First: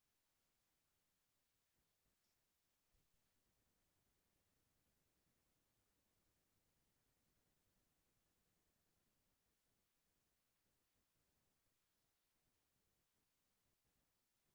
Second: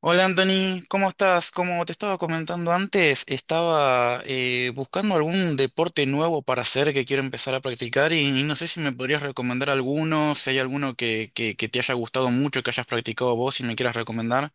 Hola Anthony, ¿cómo estás? Como te estaba comentando antes, estaba buscando algún deporte nuevo para hacer que quiero empezar a practicar y no sé si me podrías recomendar alguno, si hay alguno que te haya gustado mucho, que hayas practicado vos y me quieras recomendar.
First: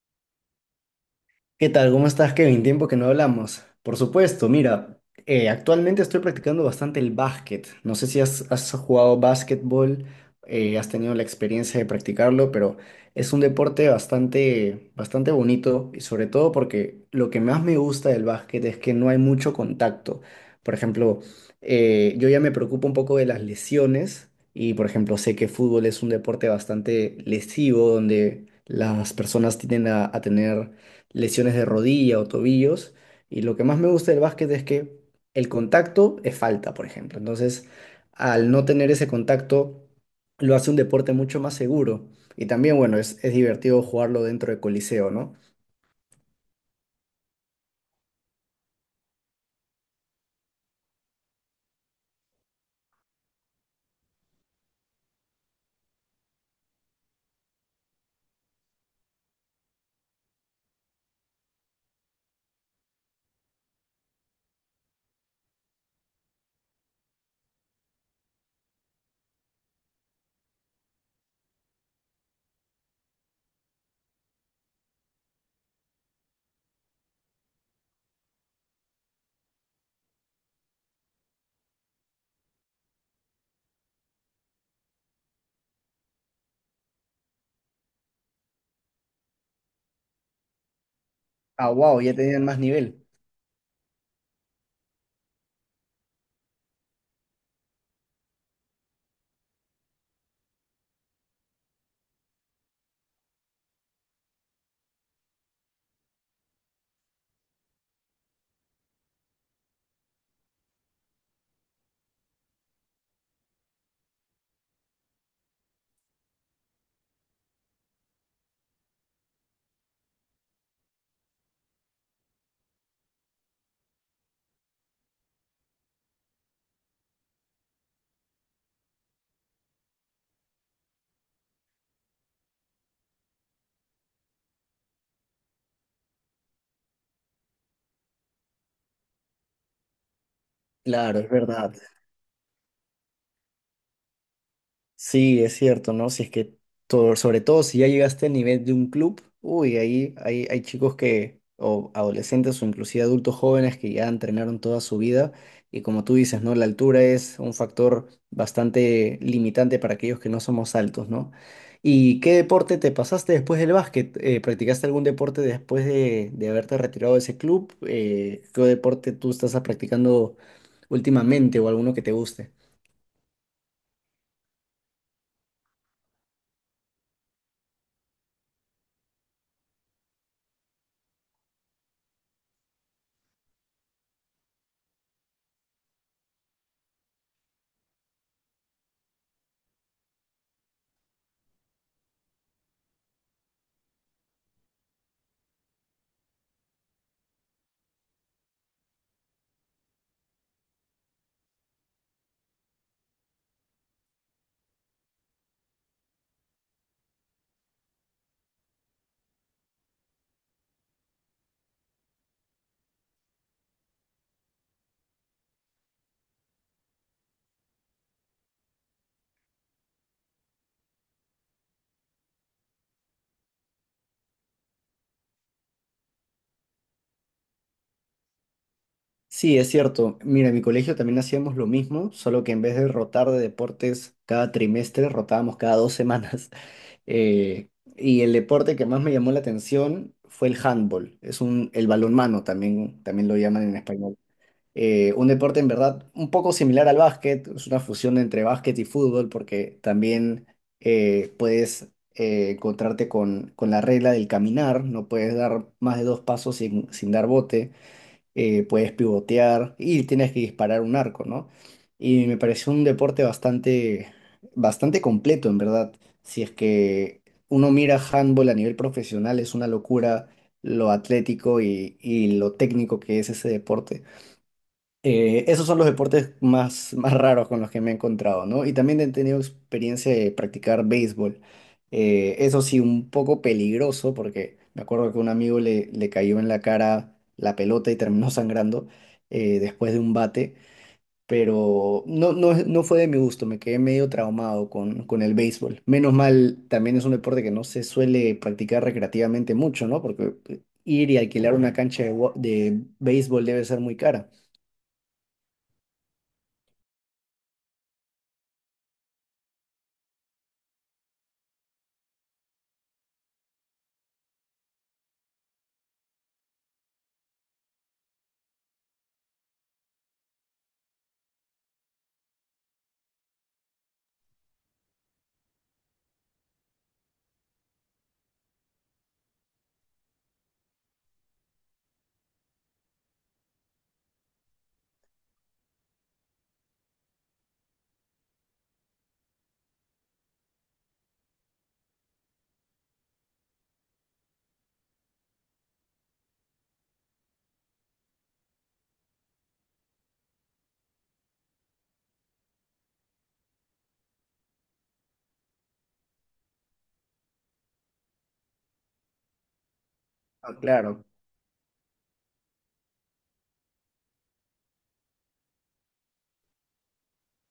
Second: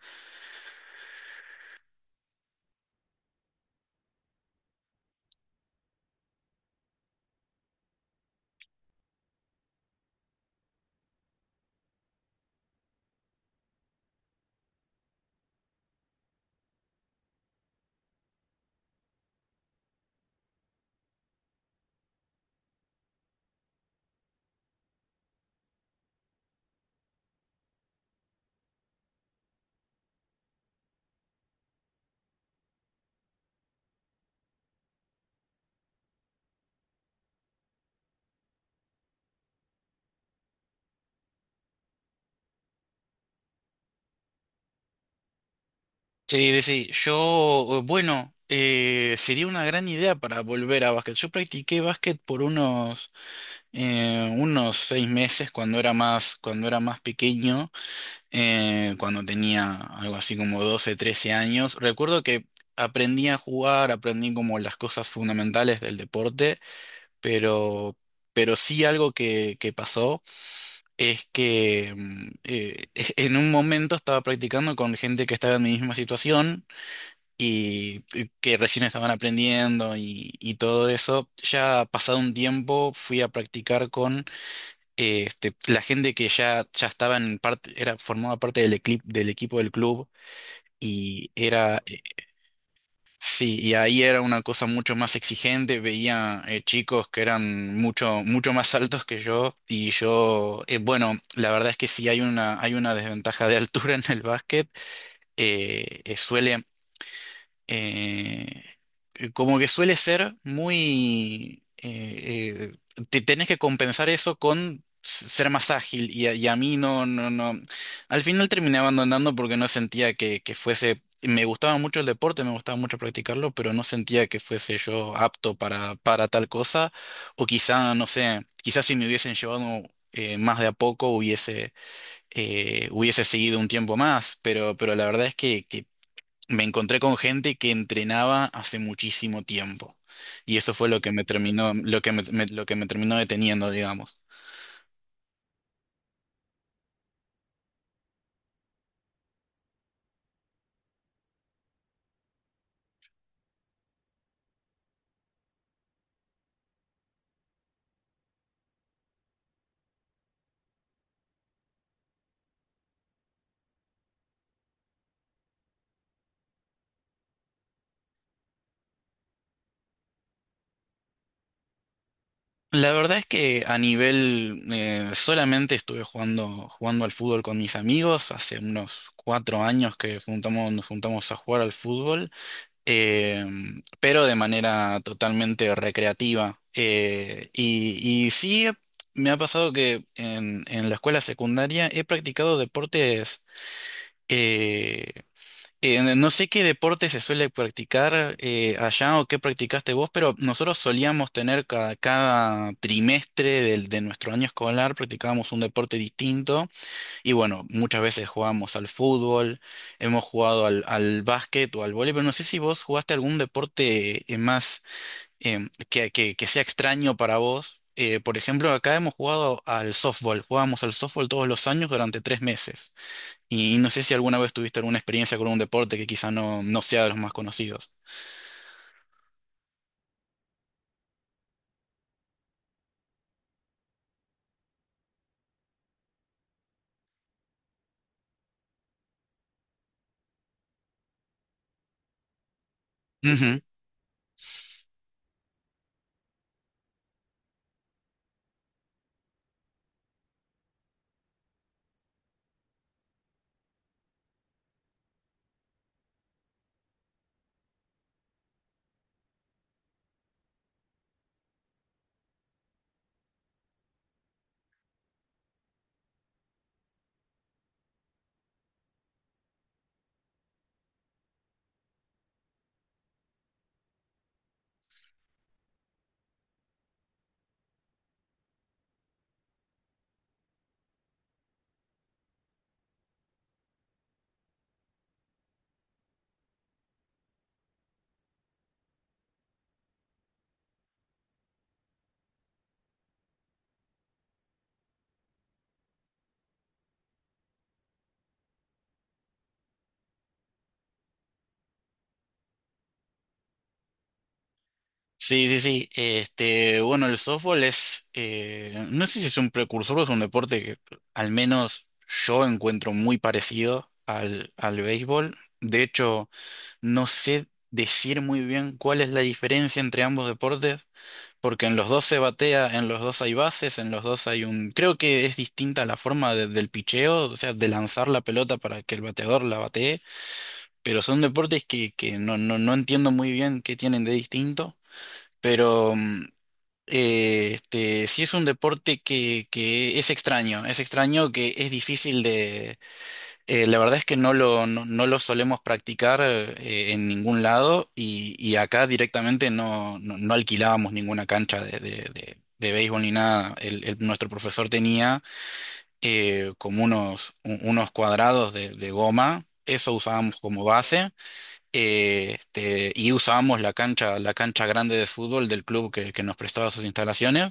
¿Qué tal? ¿Cómo estás, Kevin? Tiempo que no hablamos. Por supuesto, mira, actualmente estoy practicando bastante el básquet. No sé si has jugado básquetbol, has tenido la experiencia de practicarlo, pero es un deporte bastante bonito y sobre todo porque lo que más me gusta del básquet es que no hay mucho contacto. Por ejemplo, yo ya me preocupo un poco de las lesiones y, por ejemplo, sé que fútbol es un deporte bastante lesivo donde las personas tienden a tener lesiones de rodilla o tobillos. Y lo que más me gusta del básquet es que el contacto es falta, por ejemplo. Entonces, al no tener ese contacto, lo hace un deporte mucho más seguro. Y también, bueno, es divertido jugarlo dentro de Coliseo, ¿no? Sí, sí, bueno, sería una gran idea para volver a básquet. Yo practiqué básquet por unos 6 meses cuando era más pequeño. Cuando tenía algo así como 12 13 años. Recuerdo que aprendí a jugar, aprendí como las cosas fundamentales del deporte, pero, pero sí algo que pasó es que en un momento estaba practicando con gente que estaba en mi misma situación y que recién estaban aprendiendo y todo eso. Ya pasado un tiempo fui a practicar con la gente que ya estaba en parte, era, formaba parte del equipo del club y Ah, era, wow, eh, ya tenían más nivel. sí, y ahí era una cosa mucho más exigente, veía chicos que eran mucho, mucho más altos que yo bueno, la verdad es que sí hay una desventaja de altura en el básquet, suele eh, como que suele ser te tenés que compensar eso con s- ser más ágil y a mí no, no, no. Al final terminé abandonando porque no sentía que fuese. Me gustaba mucho el deporte, me gustaba mucho practicarlo, pero no sentía que fuese yo apto para tal cosa. O quizá, no sé, quizás si me hubiesen llevado más de a poco hubiese seguido un tiempo más, pero la verdad es que me encontré con gente que entrenaba hace muchísimo tiempo. Y eso fue lo que Claro, me es terminó, verdad. Lo que me terminó deteniendo, digamos. Sí, es cierto, ¿no? Si es que, todo, sobre todo si ya llegaste al nivel de un club, uy, hay chicos que, o adolescentes o inclusive adultos jóvenes que ya entrenaron toda su vida y como tú dices, ¿no? La altura es un factor bastante limitante para aquellos que no somos altos, ¿no? ¿Y qué deporte te pasaste después del básquet? ¿Practicaste algún deporte después de haberte retirado de ese club? ¿Qué deporte tú estás practicando últimamente o alguno que te guste? La verdad es que a nivel, solamente estuve jugando al fútbol con mis amigos. Hace unos 4 años que nos juntamos a jugar al fútbol, eh, pero de manera totalmente recreativa. Y sí, me ha pasado que en la escuela secundaria he practicado deportes. eh, no sé qué deporte se suele practicar allá o qué practicaste vos, pero nosotros solíamos tener cada trimestre de nuestro año escolar, practicábamos un deporte distinto y bueno, muchas veces jugábamos al fútbol, hemos jugado al básquet o al vóley, pero no sé si vos jugaste algún deporte más que sea extraño para vos. Por ejemplo, acá hemos jugado al softball, jugábamos al softball todos los años durante 3 meses. Y no sé si alguna vez tuviste alguna experiencia con un deporte que quizá no sea de los más conocidos. Sí, es cierto. Mira, en mi colegio también hacíamos lo mismo, solo que en vez de rotar de deportes cada trimestre, rotábamos cada dos semanas. Eh, y el deporte que más me llamó la atención fue el handball. El balonmano también, también lo Ujú. llaman en español. Un deporte en verdad un poco similar al básquet, es una fusión entre básquet y fútbol porque también puedes encontrarte con la regla del caminar, no puedes dar más de dos pasos sin, sin dar bote, puedes pivotear y tienes que disparar un arco, ¿no? Y me pareció un deporte bastante completo, en verdad. Si es que uno mira handball a nivel profesional, es una locura lo atlético y lo técnico que es ese deporte. Esos son los deportes más raros con los que me he encontrado, ¿no? Y también he tenido experiencia de practicar béisbol. Eso sí, un poco peligroso porque me acuerdo que un amigo le cayó en la cara la pelota y terminó sangrando, después de un bate, pero no, no fue de mi gusto, me quedé medio traumado con el béisbol. Menos mal, también es un deporte que no se suele practicar recreativamente mucho, ¿no? Porque ir y alquilar una cancha de, wa- de béisbol debe ser muy cara. Sí, sí, sí. Bueno, el softball es, no sé si es un precursor o es un deporte que al menos yo encuentro muy parecido al béisbol. De hecho, no sé decir muy bien cuál es la diferencia entre ambos deportes, porque en los dos se batea, en los dos hay bases, en los dos hay un... Creo que es distinta la forma del picheo, o sea, de lanzar la pelota para que el bateador la batee, pero son deportes que no, no, no entiendo muy bien qué tienen de distinto. Pero sí es un deporte que es extraño que es difícil de. La verdad es que no lo solemos practicar en ningún lado y acá directamente no, no, no alquilábamos ninguna cancha de béisbol ni nada. Nuestro profesor tenía como unos cuadrados de goma, eso usábamos Ah, como claro. base y usábamos la cancha, grande de fútbol del club que nos prestaba sus instalaciones.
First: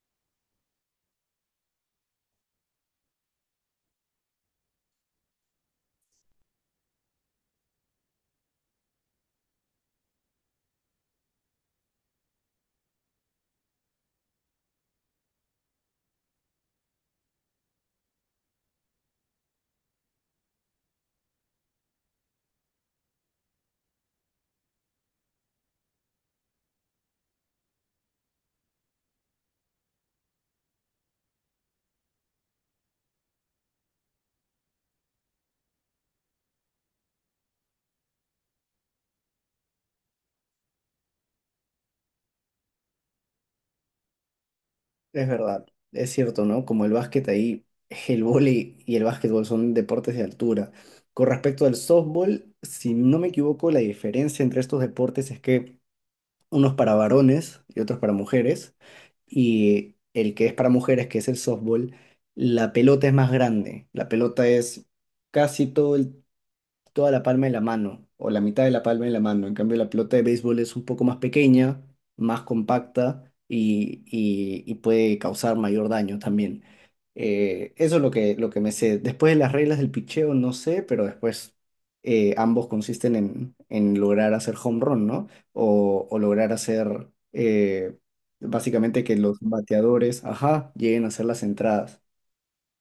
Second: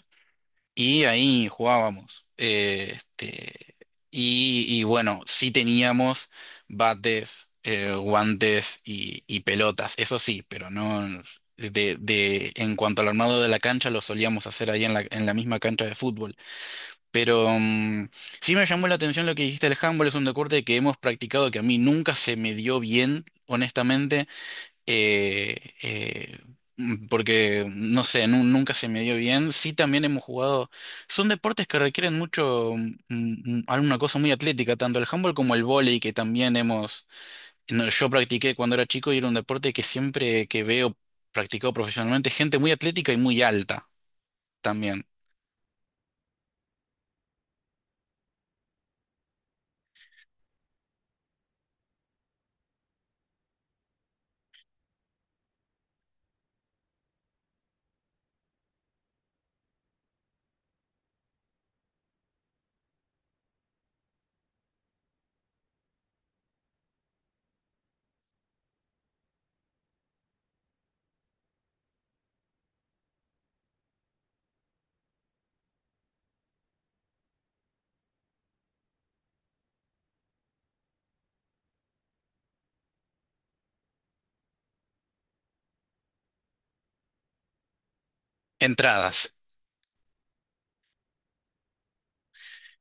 Y ahí jugábamos. Y bueno, sí teníamos bates, guantes y pelotas, eso sí, pero no de, de en cuanto al armado de la cancha lo solíamos hacer ahí en la misma cancha de fútbol. Pero sí me llamó la atención lo que dijiste, el handball es un deporte que hemos practicado que a mí nunca se me dio bien, honestamente. eh, eh, Porque, no sé, nunca se me dio bien. Sí, también hemos jugado. Son deportes que requieren mucho, alguna cosa muy atlética, tanto el handball como el vóley, que también hemos. No, yo practiqué cuando era chico y era un deporte que siempre que veo practicado profesionalmente, gente muy atlética y muy alta también. Es verdad, es cierto, ¿no? Como el básquet ahí, el vóley y el básquetbol son deportes de altura. Con respecto al softball, si no me equivoco, la diferencia entre estos deportes es que unos para varones y otros para mujeres, y el que es para mujeres, que es el softball, la pelota es más grande. La pelota es casi todo el toda la palma de la mano o la mitad de la palma de la mano. En cambio, la pelota de béisbol es un poco más pequeña, más compacta y puede causar mayor daño también. Eso es lo que me sé. Después de las reglas del pitcheo, no sé, pero después ambos consisten en lograr hacer home run, ¿no? O lograr hacer, básicamente que Entradas. los bateadores, ajá, lleguen a hacer las entradas.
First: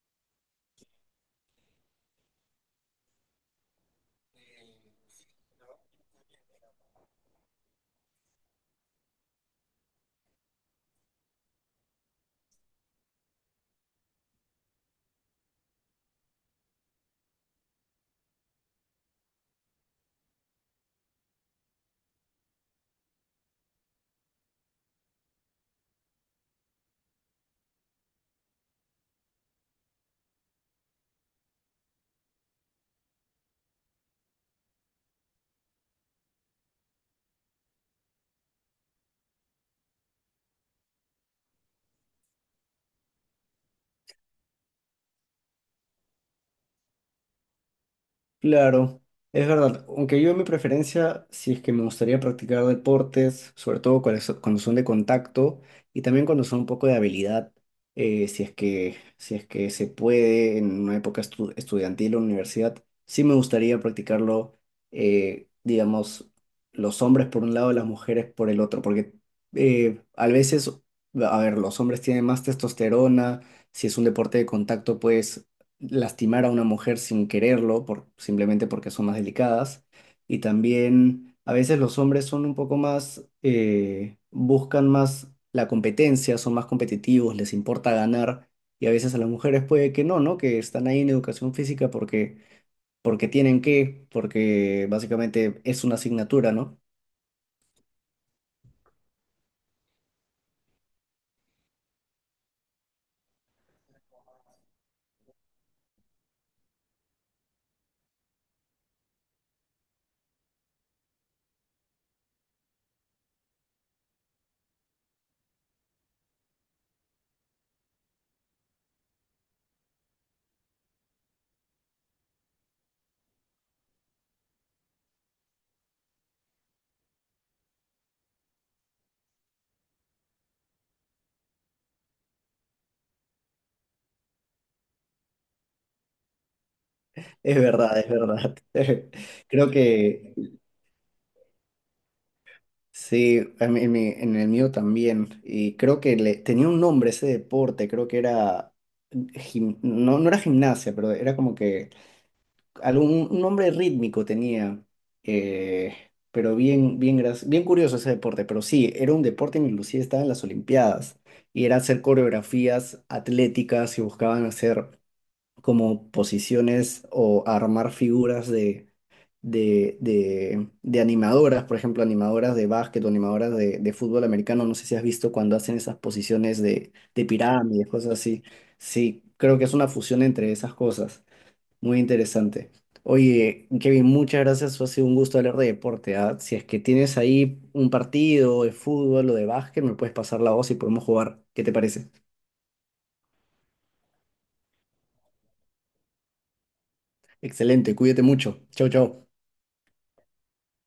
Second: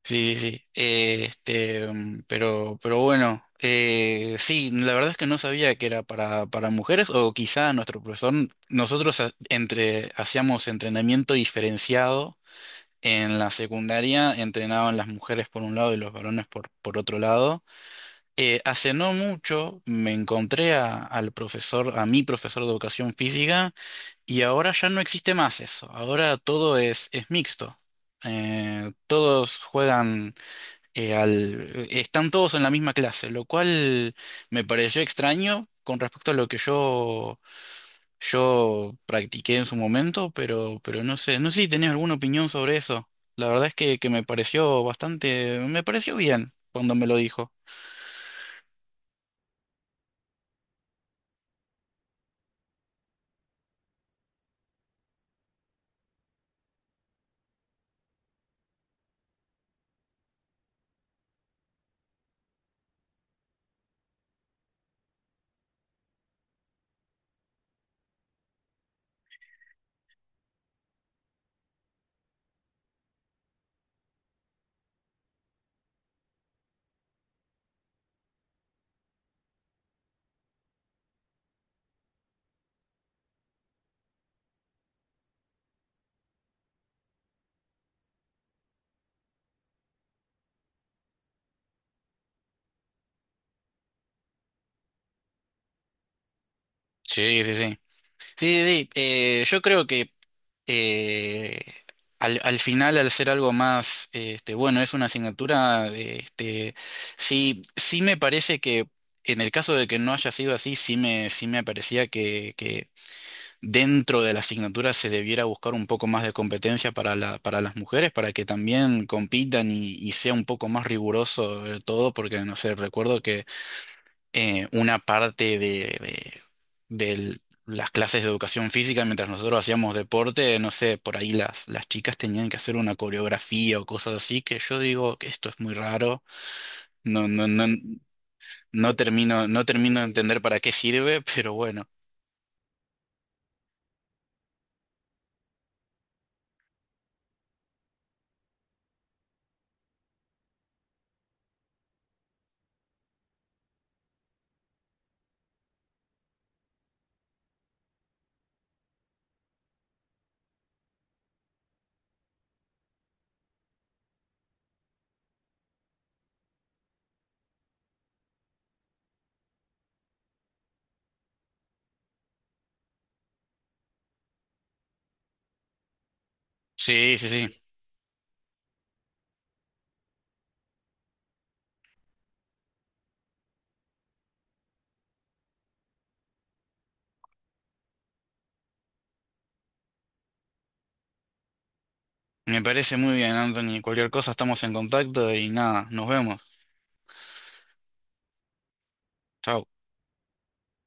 Sí, sí, sí. Pero bueno, sí, la verdad es que no sabía que era para, mujeres, o quizá nuestro profesor, nosotros hacíamos entrenamiento diferenciado en la secundaria, entrenaban las mujeres por un lado y los varones por otro lado. Hace no mucho me encontré al profesor, a mi profesor de educación física, y ahora ya no existe más eso, ahora todo es mixto. Todos juegan están todos en la misma clase, lo cual me pareció extraño con respecto a lo que yo practiqué en su momento, pero no sé si tenés alguna opinión sobre eso. La verdad es que me pareció bien cuando me lo dijo. Claro, es verdad. Aunque yo mi preferencia, si es que me gustaría practicar deportes, sobre todo cuando cuando son de contacto y también cuando son un poco de habilidad, si es que, si es que se puede en una época estudiantil o universidad, sí me gustaría practicarlo, digamos, los hombres por un lado, las mujeres por el otro, porque a veces, a ver, los hombres tienen más testosterona, si es un deporte de contacto, pues lastimar a una mujer sin quererlo, por, simplemente porque son más delicadas. Y también a veces los hombres son un poco más, buscan más la competencia, son más competitivos, les importa ganar. Y a veces a las mujeres puede que no, ¿no? Que están ahí en educación física porque, porque tienen que, porque básicamente es una asignatura, ¿no? Sí, sí, sí. Sí, sí, sí. Yo creo que eh, al, al final, al ser algo más, bueno, es una asignatura, sí, sí me parece que en el caso de que no haya sido así, sí me parecía que dentro de la asignatura se debiera buscar un poco más de competencia para para las mujeres, para que también compitan y sea un poco más riguroso todo, porque no sé, recuerdo una parte de las clases de educación física, mientras nosotros hacíamos deporte, no sé, por ahí las chicas tenían que hacer una coreografía o cosas así, que yo digo que esto es muy raro, no, no, Es no, verdad, es verdad. no termino, no Creo termino de que entender para qué sirve, pero bueno. sí, a mí- en, mi- en el mío también. Y creo que tenía un nombre ese deporte, creo que era, no, no era gimnasia, pero era como que algún un nombre rítmico tenía. eh, pero bien, bien curioso ese deporte. Pero sí, era un deporte en inclusive estaba en las Olimpiadas. Y era hacer coreografías atléticas y buscaban hacer como posiciones o armar figuras de animadoras, por ejemplo, animadoras de básquet o animadoras de fútbol americano. No sé si has visto cuando hacen esas posiciones Sí, de sí, sí. pirámides, cosas así. Sí, creo que es una fusión entre esas cosas. Muy interesante. Oye, Kevin, muchas gracias. Ha sido un gusto hablar de deporte. ¿Ah? Si es que tienes ahí un partido de fútbol o de básquet, me puedes pasar la voz y podemos jugar. ¿Qué te parece? Me parece muy bien, Anthony. Cualquier cosa estamos en contacto y nada, nos vemos. Excelente, cuídate mucho. Chau, chau. Chao.